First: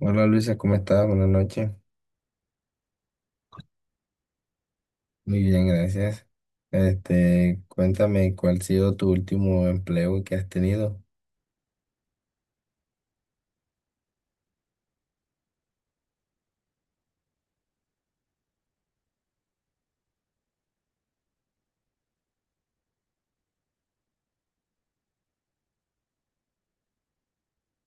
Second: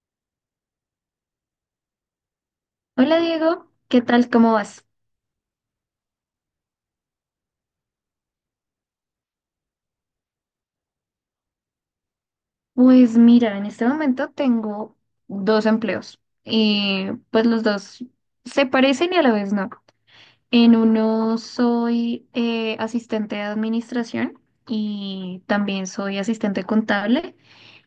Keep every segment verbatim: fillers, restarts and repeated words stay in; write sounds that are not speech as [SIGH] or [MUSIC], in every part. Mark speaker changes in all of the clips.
Speaker 1: Hola Luisa, ¿cómo estás? Buenas noches.
Speaker 2: Hola Diego, ¿qué tal? ¿Cómo vas?
Speaker 1: Muy bien, gracias. Este, cuéntame cuál ha sido tu último empleo que has tenido.
Speaker 2: Pues mira, en este momento tengo dos empleos y pues los dos se parecen y a la vez no. En uno soy eh, asistente de administración y también soy asistente contable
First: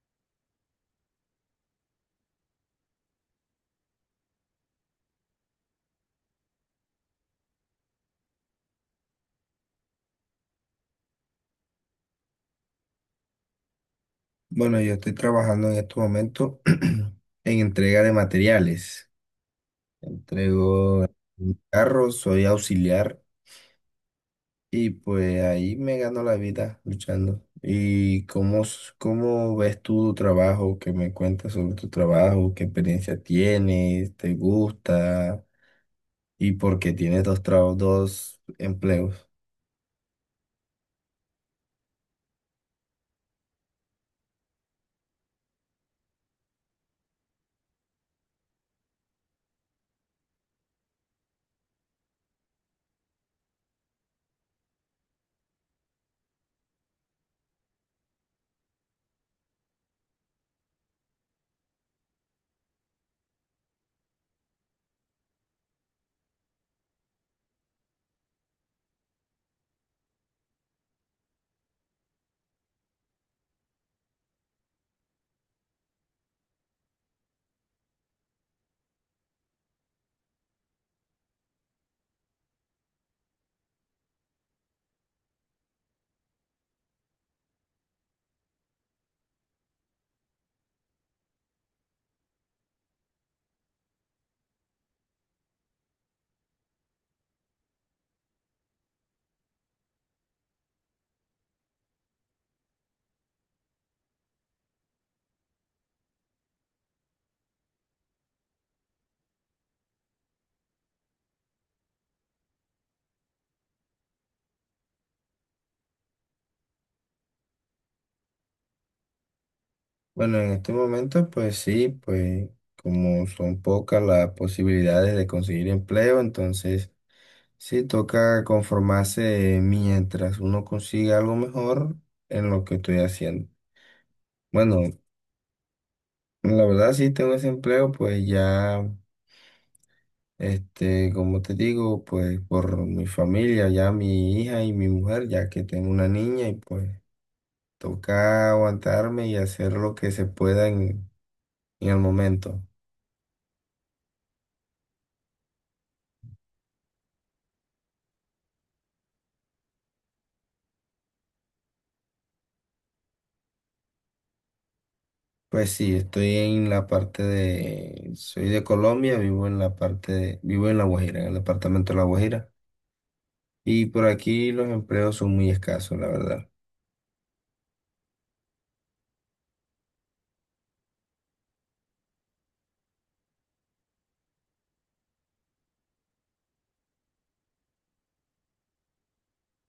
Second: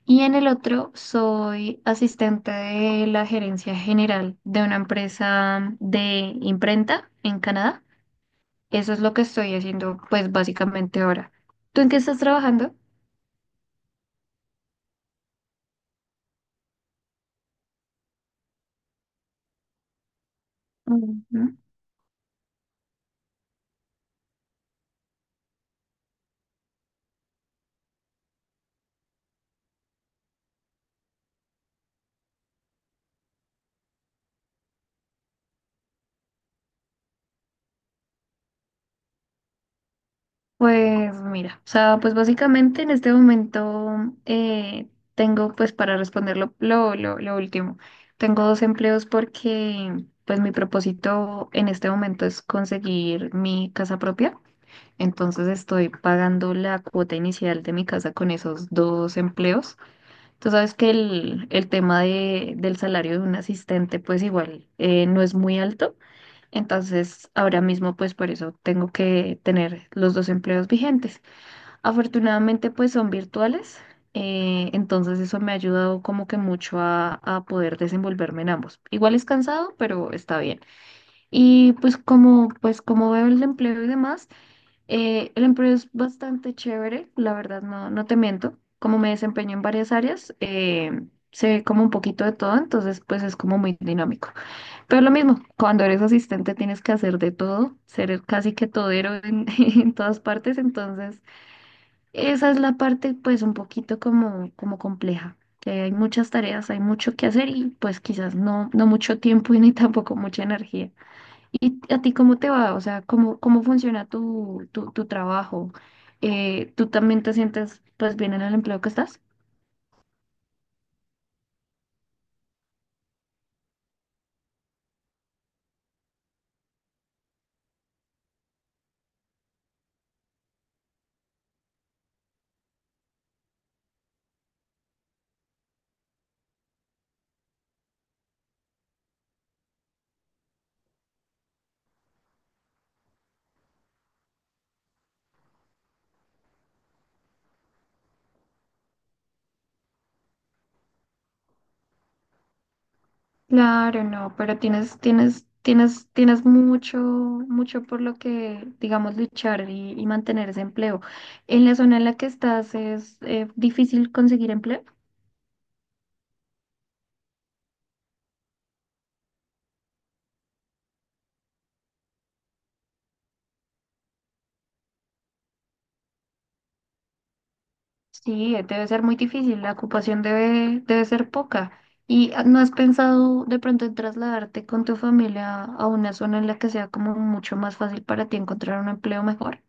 Speaker 2: y en el otro soy asistente de la gerencia general de una empresa de imprenta en Canadá. Eso es lo que estoy haciendo pues básicamente ahora. ¿Tú en qué estás trabajando?
Speaker 1: Bueno, yo estoy trabajando en este momento [CLEARS THROAT] en entrega de materiales. Entrego
Speaker 2: Ujú.
Speaker 1: un carro, soy auxiliar y pues ahí me gano la vida luchando. ¿Y cómo, s- cómo ves tú tu trabajo? ¿Qué me cuentas sobre tu trabajo? ¿Qué experiencia tienes? ¿Te gusta? Y porque tienes dos trabajos, dos empleos.
Speaker 2: Pues mira, o sea, pues básicamente en este momento eh, tengo, pues para responder lo, lo, lo- lo último, tengo dos empleos porque pues mi propósito en este momento es conseguir mi casa propia, entonces estoy pagando la cuota inicial de mi casa con esos dos empleos. Tú sabes que el, el tema de, del salario de un asistente pues igual eh, no es muy alto, entonces ahora mismo pues por eso tengo que tener los dos empleos vigentes. Afortunadamente, pues son virtuales, eh, entonces eso me ha ayudado como que mucho a, a poder desenvolverme en ambos. Igual es cansado, pero está bien. Y pues como, pues como veo el empleo y demás, eh, el empleo es bastante chévere, la verdad, no, no te miento. Como me desempeño en varias áreas, eh, sé como un poquito de todo, entonces pues es como muy dinámico. Pero lo mismo, cuando eres asistente tienes que hacer de todo, ser el casi que todero en [LAUGHS] en todas partes, entonces... Esa es la parte pues un poquito como, como compleja, que hay muchas tareas, hay mucho que hacer y pues quizás no, no mucho tiempo [LAUGHS] y ni tampoco mucha energía. ¿Y a ti cómo te va? O sea, ¿cómo, cómo funciona tu, tu, tu trabajo? Eh, ¿tú también te sientes pues bien en el empleo que estás?
Speaker 1: Bueno, en este momento, pues sí, pues como son pocas las posibilidades de conseguir empleo, entonces sí toca conformarse mientras uno consiga algo mejor en lo que estoy haciendo. Bueno, la verdad sí tengo ese empleo, pues ya, este, como te digo, pues por mi familia, ya mi hija y mi mujer, ya que tengo una niña y pues toca aguantarme y hacer lo que se pueda en, en el momento.
Speaker 2: Claro, no, pero tienes, tienes, tienes, tienes mucho, mucho por lo que, digamos, luchar y, y mantener ese empleo. ¿En la zona en la que estás es eh, difícil conseguir empleo?
Speaker 1: Pues sí, estoy en la parte de, soy de Colombia, vivo en la parte de- vivo en La Guajira, en el departamento de La Guajira. Y por aquí los empleos son muy escasos, la verdad.
Speaker 2: Sí, debe ser muy difícil, la ocupación debe, debe ser poca. ¿Y ah, no has pensado de pronto en trasladarte con tu familia a una zona en la que sea como mucho más fácil para ti encontrar un empleo mejor?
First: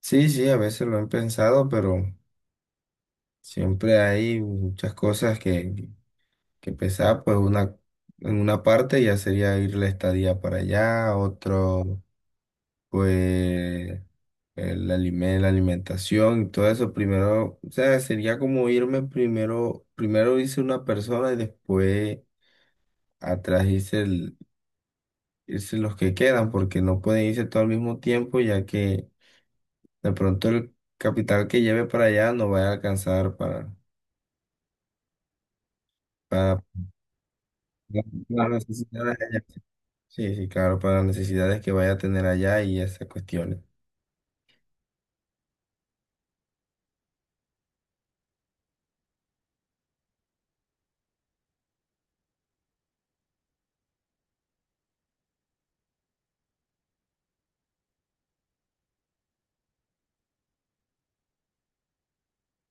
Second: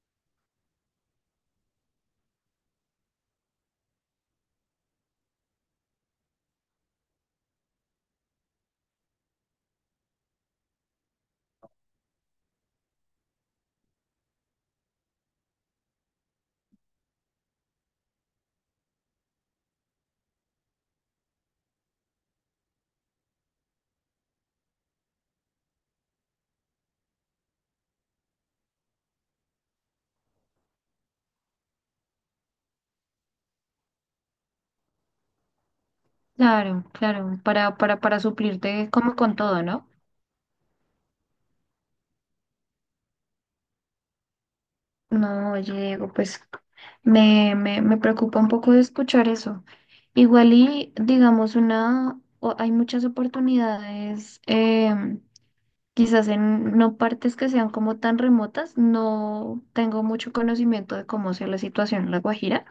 Speaker 1: Sí, sí, a veces lo he pensado, pero siempre hay muchas cosas que, que, pensar, pues una, en una parte ya sería ir la estadía para allá, otro. Pues el alime- la alimentación y todo eso, primero, o sea, sería como irme primero, primero irse una persona y después atrás irse, el- irse los que quedan, porque no pueden irse todo al mismo tiempo, ya que de pronto el capital que lleve para allá no va a alcanzar para, para
Speaker 2: Claro, claro, para, para, para
Speaker 1: las
Speaker 2: suplirte
Speaker 1: necesidades
Speaker 2: como con
Speaker 1: allá.
Speaker 2: todo, ¿no?
Speaker 1: Sí, sí, claro, para las necesidades que vaya a tener allá y esas cuestiones.
Speaker 2: No, oye, Diego, pues me, me, me preocupa un poco de escuchar eso. Igual y digamos una, o- hay muchas oportunidades. em, Quizás en no partes que sean como tan remotas, no tengo mucho conocimiento de cómo sea la situación en La Guajira,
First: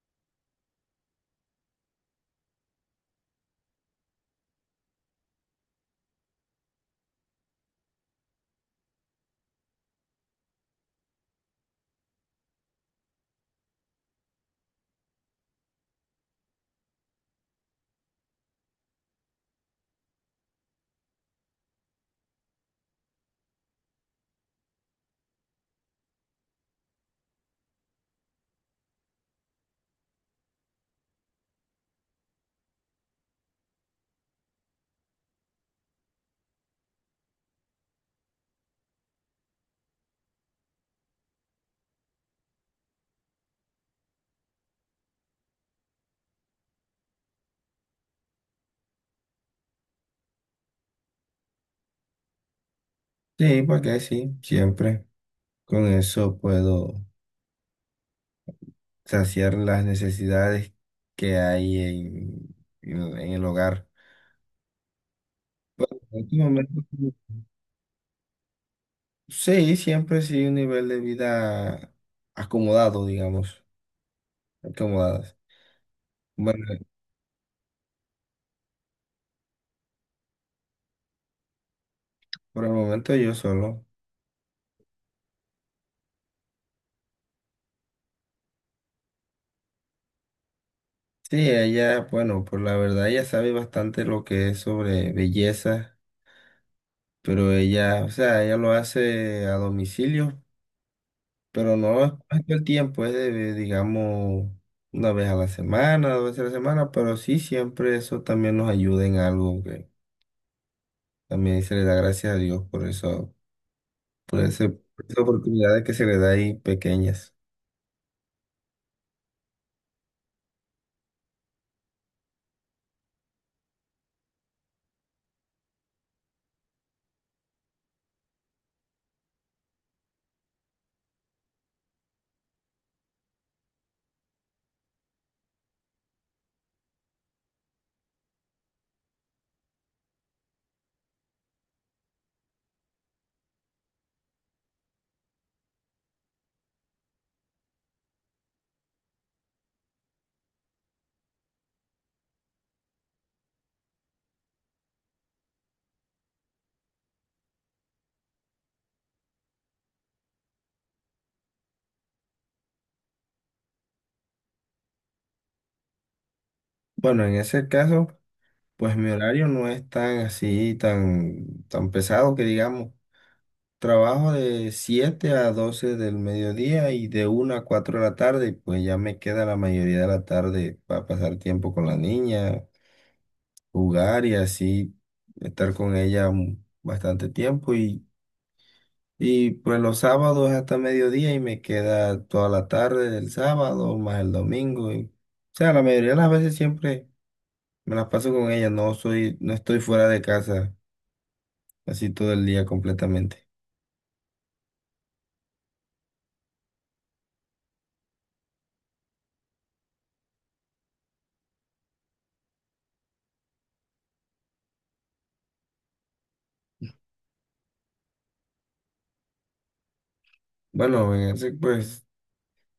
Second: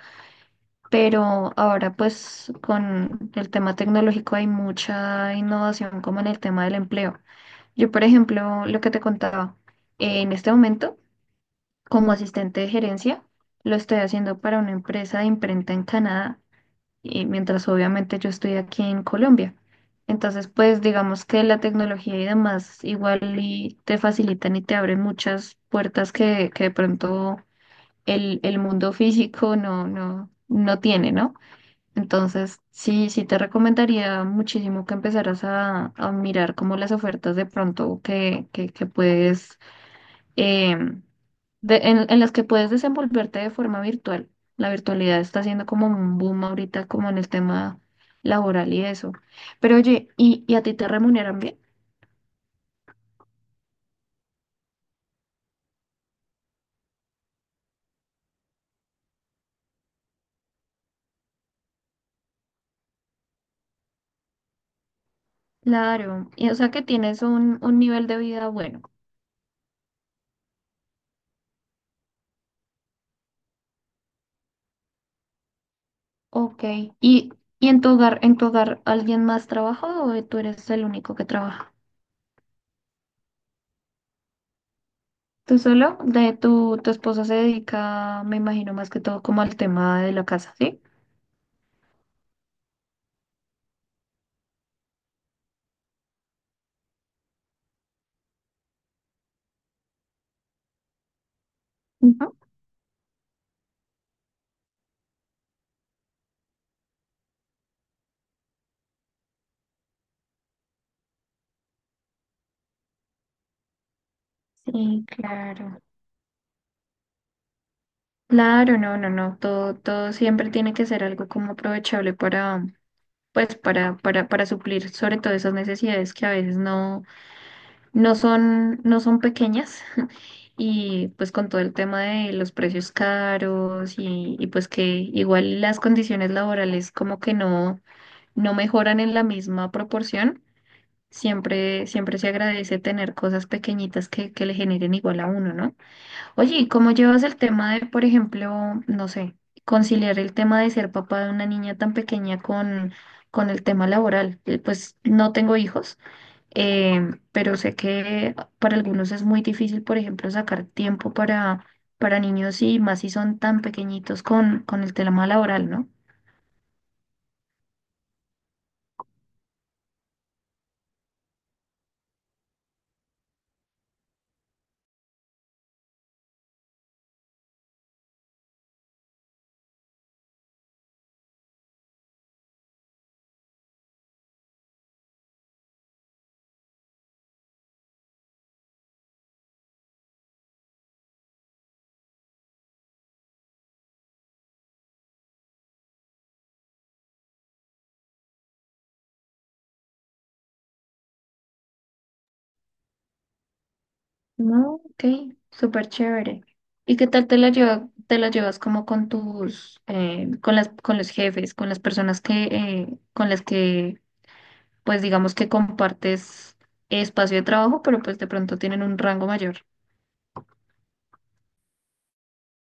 Speaker 2: pero ahora pues con el tema tecnológico hay mucha innovación como en el tema del empleo. Yo, por ejemplo, lo que te contaba, eh, en este momento como asistente de gerencia, lo estoy haciendo para una empresa de imprenta en Canadá y mientras obviamente yo estoy aquí en Colombia. Entonces, pues digamos que la tecnología y demás igual y te facilitan y te abren muchas puertas que, que de pronto el, el mundo físico no, no, no tiene, ¿no? Entonces, sí, sí te recomendaría muchísimo que empezaras a, a mirar como las ofertas de pronto que, que, que puedes eh, de- en, en las que puedes desenvolverte de forma virtual. La virtualidad está siendo como un boom ahorita, como en el tema laboral y eso. Pero oye, ¿y, y a ti te remuneran bien?
Speaker 1: Sí, para qué, sí, siempre. Con eso puedo saciar las necesidades que hay en, en- en el hogar. En
Speaker 2: Claro,
Speaker 1: este
Speaker 2: y, o sea que
Speaker 1: momento,
Speaker 2: tienes un, un nivel de vida bueno.
Speaker 1: sí, siempre sí un nivel de vida acomodado, digamos, acomodadas.
Speaker 2: Ok,
Speaker 1: Bueno,
Speaker 2: ¿y, ¿y en tu hogar, en tu hogar alguien más trabaja o tú eres el único que trabaja?
Speaker 1: por el momento yo solo.
Speaker 2: ¿Tú solo? De tu, tu esposa se dedica, me imagino, más que todo como al tema de la casa, ¿sí?
Speaker 1: Sí, ella, bueno, por la verdad, ella sabe bastante lo que es sobre belleza, pero ella, o sea, ella lo hace a domicilio. Pero no es
Speaker 2: Ujú.
Speaker 1: todo el tiempo, es de, digamos, una vez a la semana, dos veces a la semana, pero sí siempre eso también nos ayuda en algo que también se le da gracias a Dios por eso, por ese,
Speaker 2: Sí,
Speaker 1: por esas
Speaker 2: claro.
Speaker 1: oportunidades que se le da ahí pequeñas.
Speaker 2: Claro, no, no, no, todo, todo siempre tiene que ser algo como aprovechable para, pues, para, para, para suplir sobre todo esas necesidades que a veces no, no son, no son pequeñas. [LAUGHS] Y pues con todo el tema de los precios caros y, y pues que igual las condiciones laborales como que no, no mejoran en la misma proporción, siempre, siempre se agradece tener cosas pequeñitas que, que le generen igual a uno, ¿no? Oye, ¿y cómo llevas el tema de, por ejemplo, no sé, conciliar el tema de ser papá de una niña tan pequeña con, con el tema laboral? Eh, Pues no tengo hijos, em, pero sé que para algunos es muy difícil, por ejemplo, sacar tiempo para, para niños y más si son tan pequeñitos con, con el tema laboral, ¿no?
Speaker 1: Bueno, en ese caso, pues mi horario no es tan así, tan, tan pesado que digamos. Trabajo de siete a doce del mediodía y de una a cuatro de la tarde, y pues ya me queda la mayoría de la tarde para pasar tiempo con la niña, jugar y así estar con ella un- bastante tiempo y, y pues los sábados hasta mediodía y me queda toda la tarde del sábado más el domingo y, o sea, la mayoría de las veces siempre me las paso con ella, no soy, no estoy fuera de casa así todo el día completamente.
Speaker 2: No, ok, súper chévere. ¿Y qué tal te la lleva, te la llevas como con tus, eh, con las, con los jefes, con las personas que, eh, con las que pues digamos que compartes espacio de trabajo, pero pues de pronto tienen un rango mayor.
Speaker 1: Bueno, en ese, pues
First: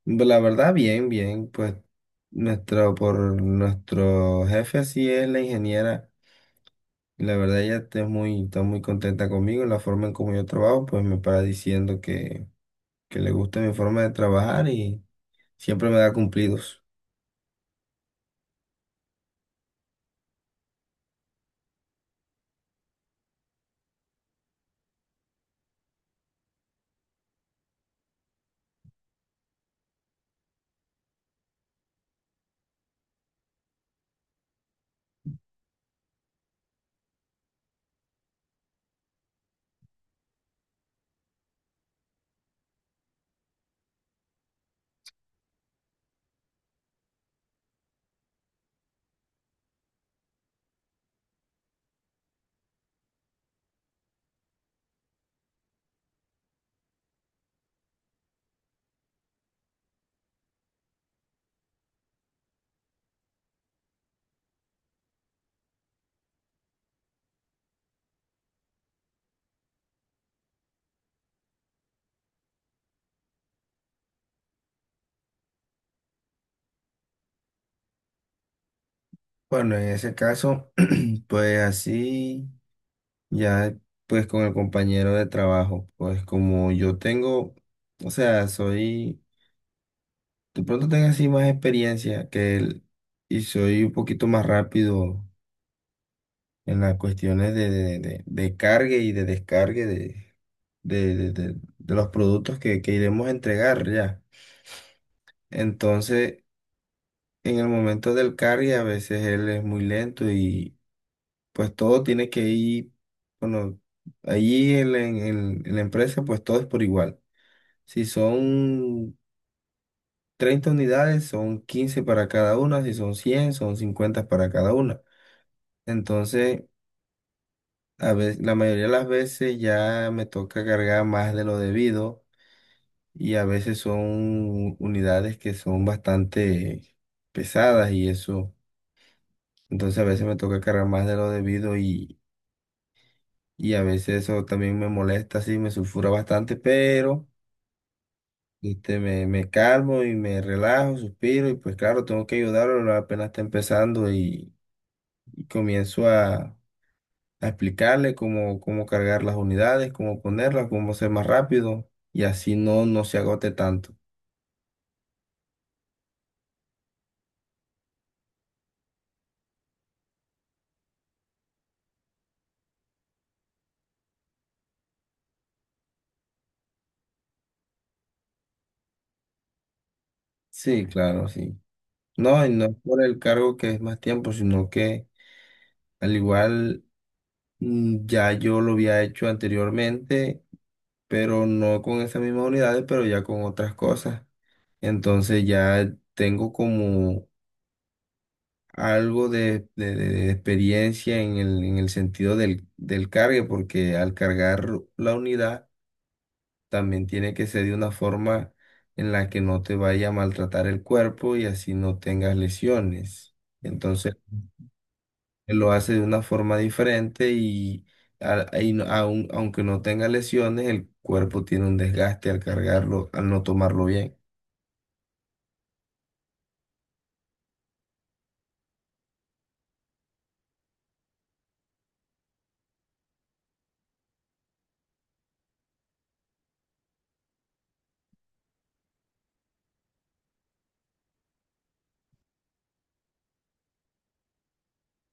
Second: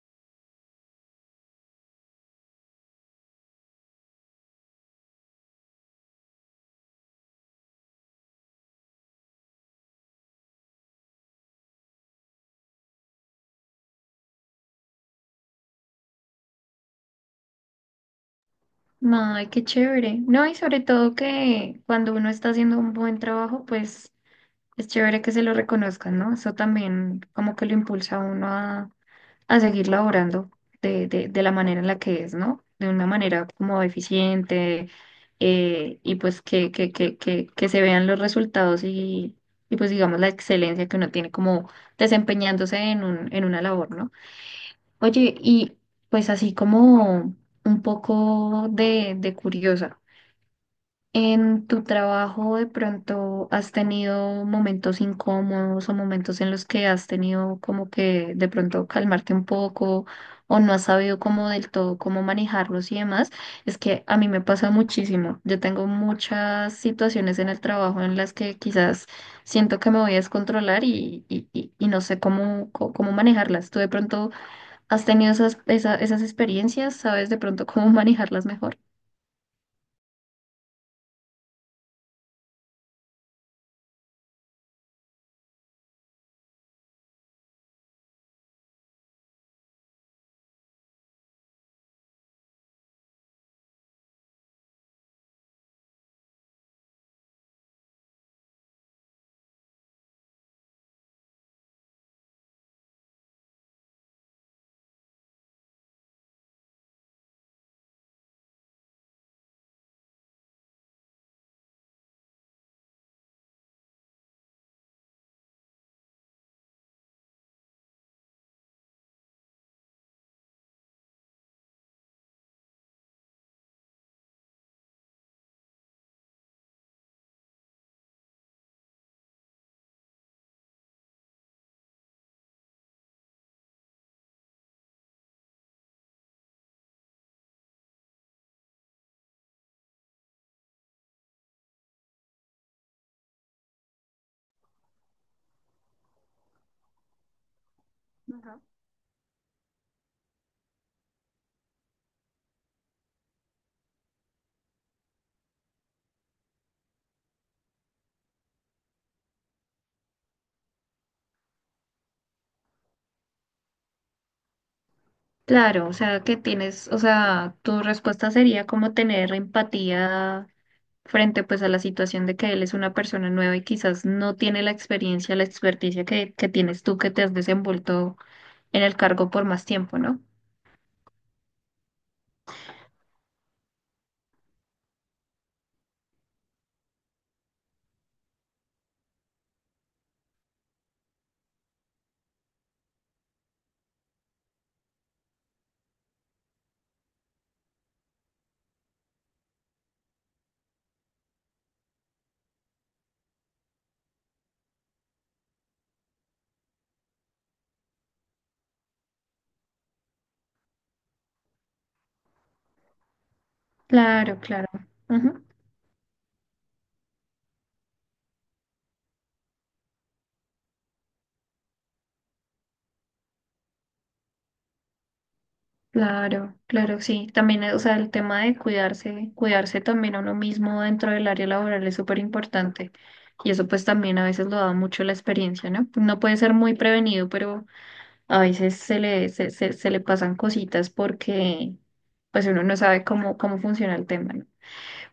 Speaker 1: la verdad bien, bien, pues nuestro, por nuestro jefe así es la ingeniera. La verdad ella está muy, está muy contenta conmigo, la forma en como yo trabajo, pues me para diciendo que, que, le gusta mi forma de trabajar y siempre me da cumplidos.
Speaker 2: Ay, qué chévere. No, y sobre todo que cuando uno está haciendo un buen trabajo, pues es chévere que se lo reconozcan, ¿no? Eso también como que lo impulsa a uno a, a seguir laborando de, de, de, la manera en la que es, ¿no? De una manera como eficiente eh, y pues que, que, que, que, que se vean los resultados y, y pues digamos la excelencia que uno tiene como desempeñándose en un, en una labor, ¿no? Oye, y pues así como un poco de, de curiosa, ¿en tu trabajo de pronto has tenido momentos incómodos o momentos en los que has tenido como que de pronto calmarte un poco o no has sabido como del todo cómo manejarlos y demás? Es que a mí me pasa muchísimo. Yo tengo muchas situaciones en el trabajo en las que quizás siento que me voy a descontrolar y, y, y- y no sé cómo, cómo manejarlas. ¿Tú de pronto... ¿Has tenido esas, esa- esas experiencias? ¿Sabes de pronto cómo [LAUGHS] manejarlas mejor?
Speaker 1: Bueno, en ese caso, [CLEARS THROAT] pues así, ya pues con el compañero de trabajo, pues como yo tengo, o sea, soy, de pronto tengo así más experiencia que él y soy un poquito más rápido en las cuestiones de, de, de, de cargue y de descargue de, de, de, de- de los productos que, que iremos a entregar ya. Entonces, en el momento del cargue, a veces él es muy lento y pues todo tiene que ir, bueno, allí en, la- en, en- en la empresa, pues todo es por igual. Si son treinta unidades, son quince para cada una, si son cien son cincuenta para cada una. Entonces, A ve- la mayoría de las veces ya me toca cargar más de lo debido y a veces son unidades que son bastante pesadas y eso. Entonces a veces me toca cargar más de lo debido y, y a veces eso también me molesta, sí, me sulfura bastante, pero
Speaker 2: Ujú.
Speaker 1: este, me, me calmo y me relajo, suspiro y pues claro, tengo que ayudarlo, apenas está empezando y, y, comienzo a a explicarle cómo, cómo cargar las unidades, cómo ponerlas, cómo ser más rápido y así no, no se agote tanto.
Speaker 2: Claro, o sea, que tienes, o sea, tu respuesta sería como tener empatía frente pues a la situación de que él es una persona nueva y quizás no tiene la experiencia, la experticia que, que tienes tú que te has desenvuelto en el cargo por más tiempo, ¿no?
Speaker 1: Sí, claro, sí. No, y no es por el cargo que es más tiempo, sino que al igual mm, ya yo lo había hecho anteriormente, pero no con esas mismas unidades, pero ya con otras cosas. Entonces ya tengo como algo de, de- de- de experiencia en el, en el, sentido del, del cargue, porque al cargar la unidad, también tiene que ser de una forma en la que no te vaya a maltratar el cuerpo y así no tengas lesiones. Entonces,
Speaker 2: Claro, claro. Ujú.
Speaker 1: él lo hace de una forma diferente y, a- y no- aun- aunque no tenga lesiones, el cuerpo tiene un desgaste al cargarlo, al no tomarlo bien.
Speaker 2: Claro, claro, sí. También, eh, o sea, el tema de cuidarse, cuidarse también a uno mismo dentro del área laboral es súper importante. Y eso pues también a veces lo da mucho la experiencia, ¿no? No puede ser muy prevenido, pero a veces se le, se, se, se le pasan cositas porque pues uno no sabe cómo, cómo funciona el tema, ¿no?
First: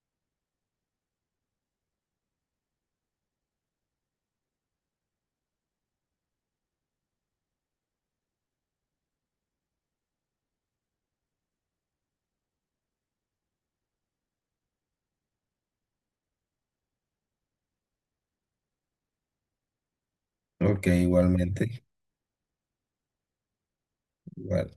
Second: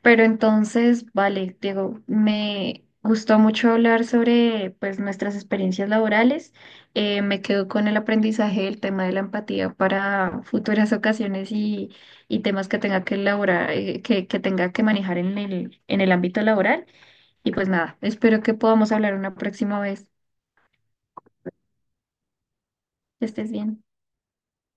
Speaker 2: Pero entonces, vale, Diego, me gustó mucho hablar sobre pues nuestras experiencias laborales. Eh, me quedo con el aprendizaje del tema de la empatía para futuras [LAUGHS] ocasiones y, y temas que tenga que elaborar, eh, que, que tenga que manejar en el, en el ámbito laboral. Y pues nada, espero que podamos hablar una próxima vez.
Speaker 1: Ok, igualmente.
Speaker 2: Que estés bien.
Speaker 1: Igual.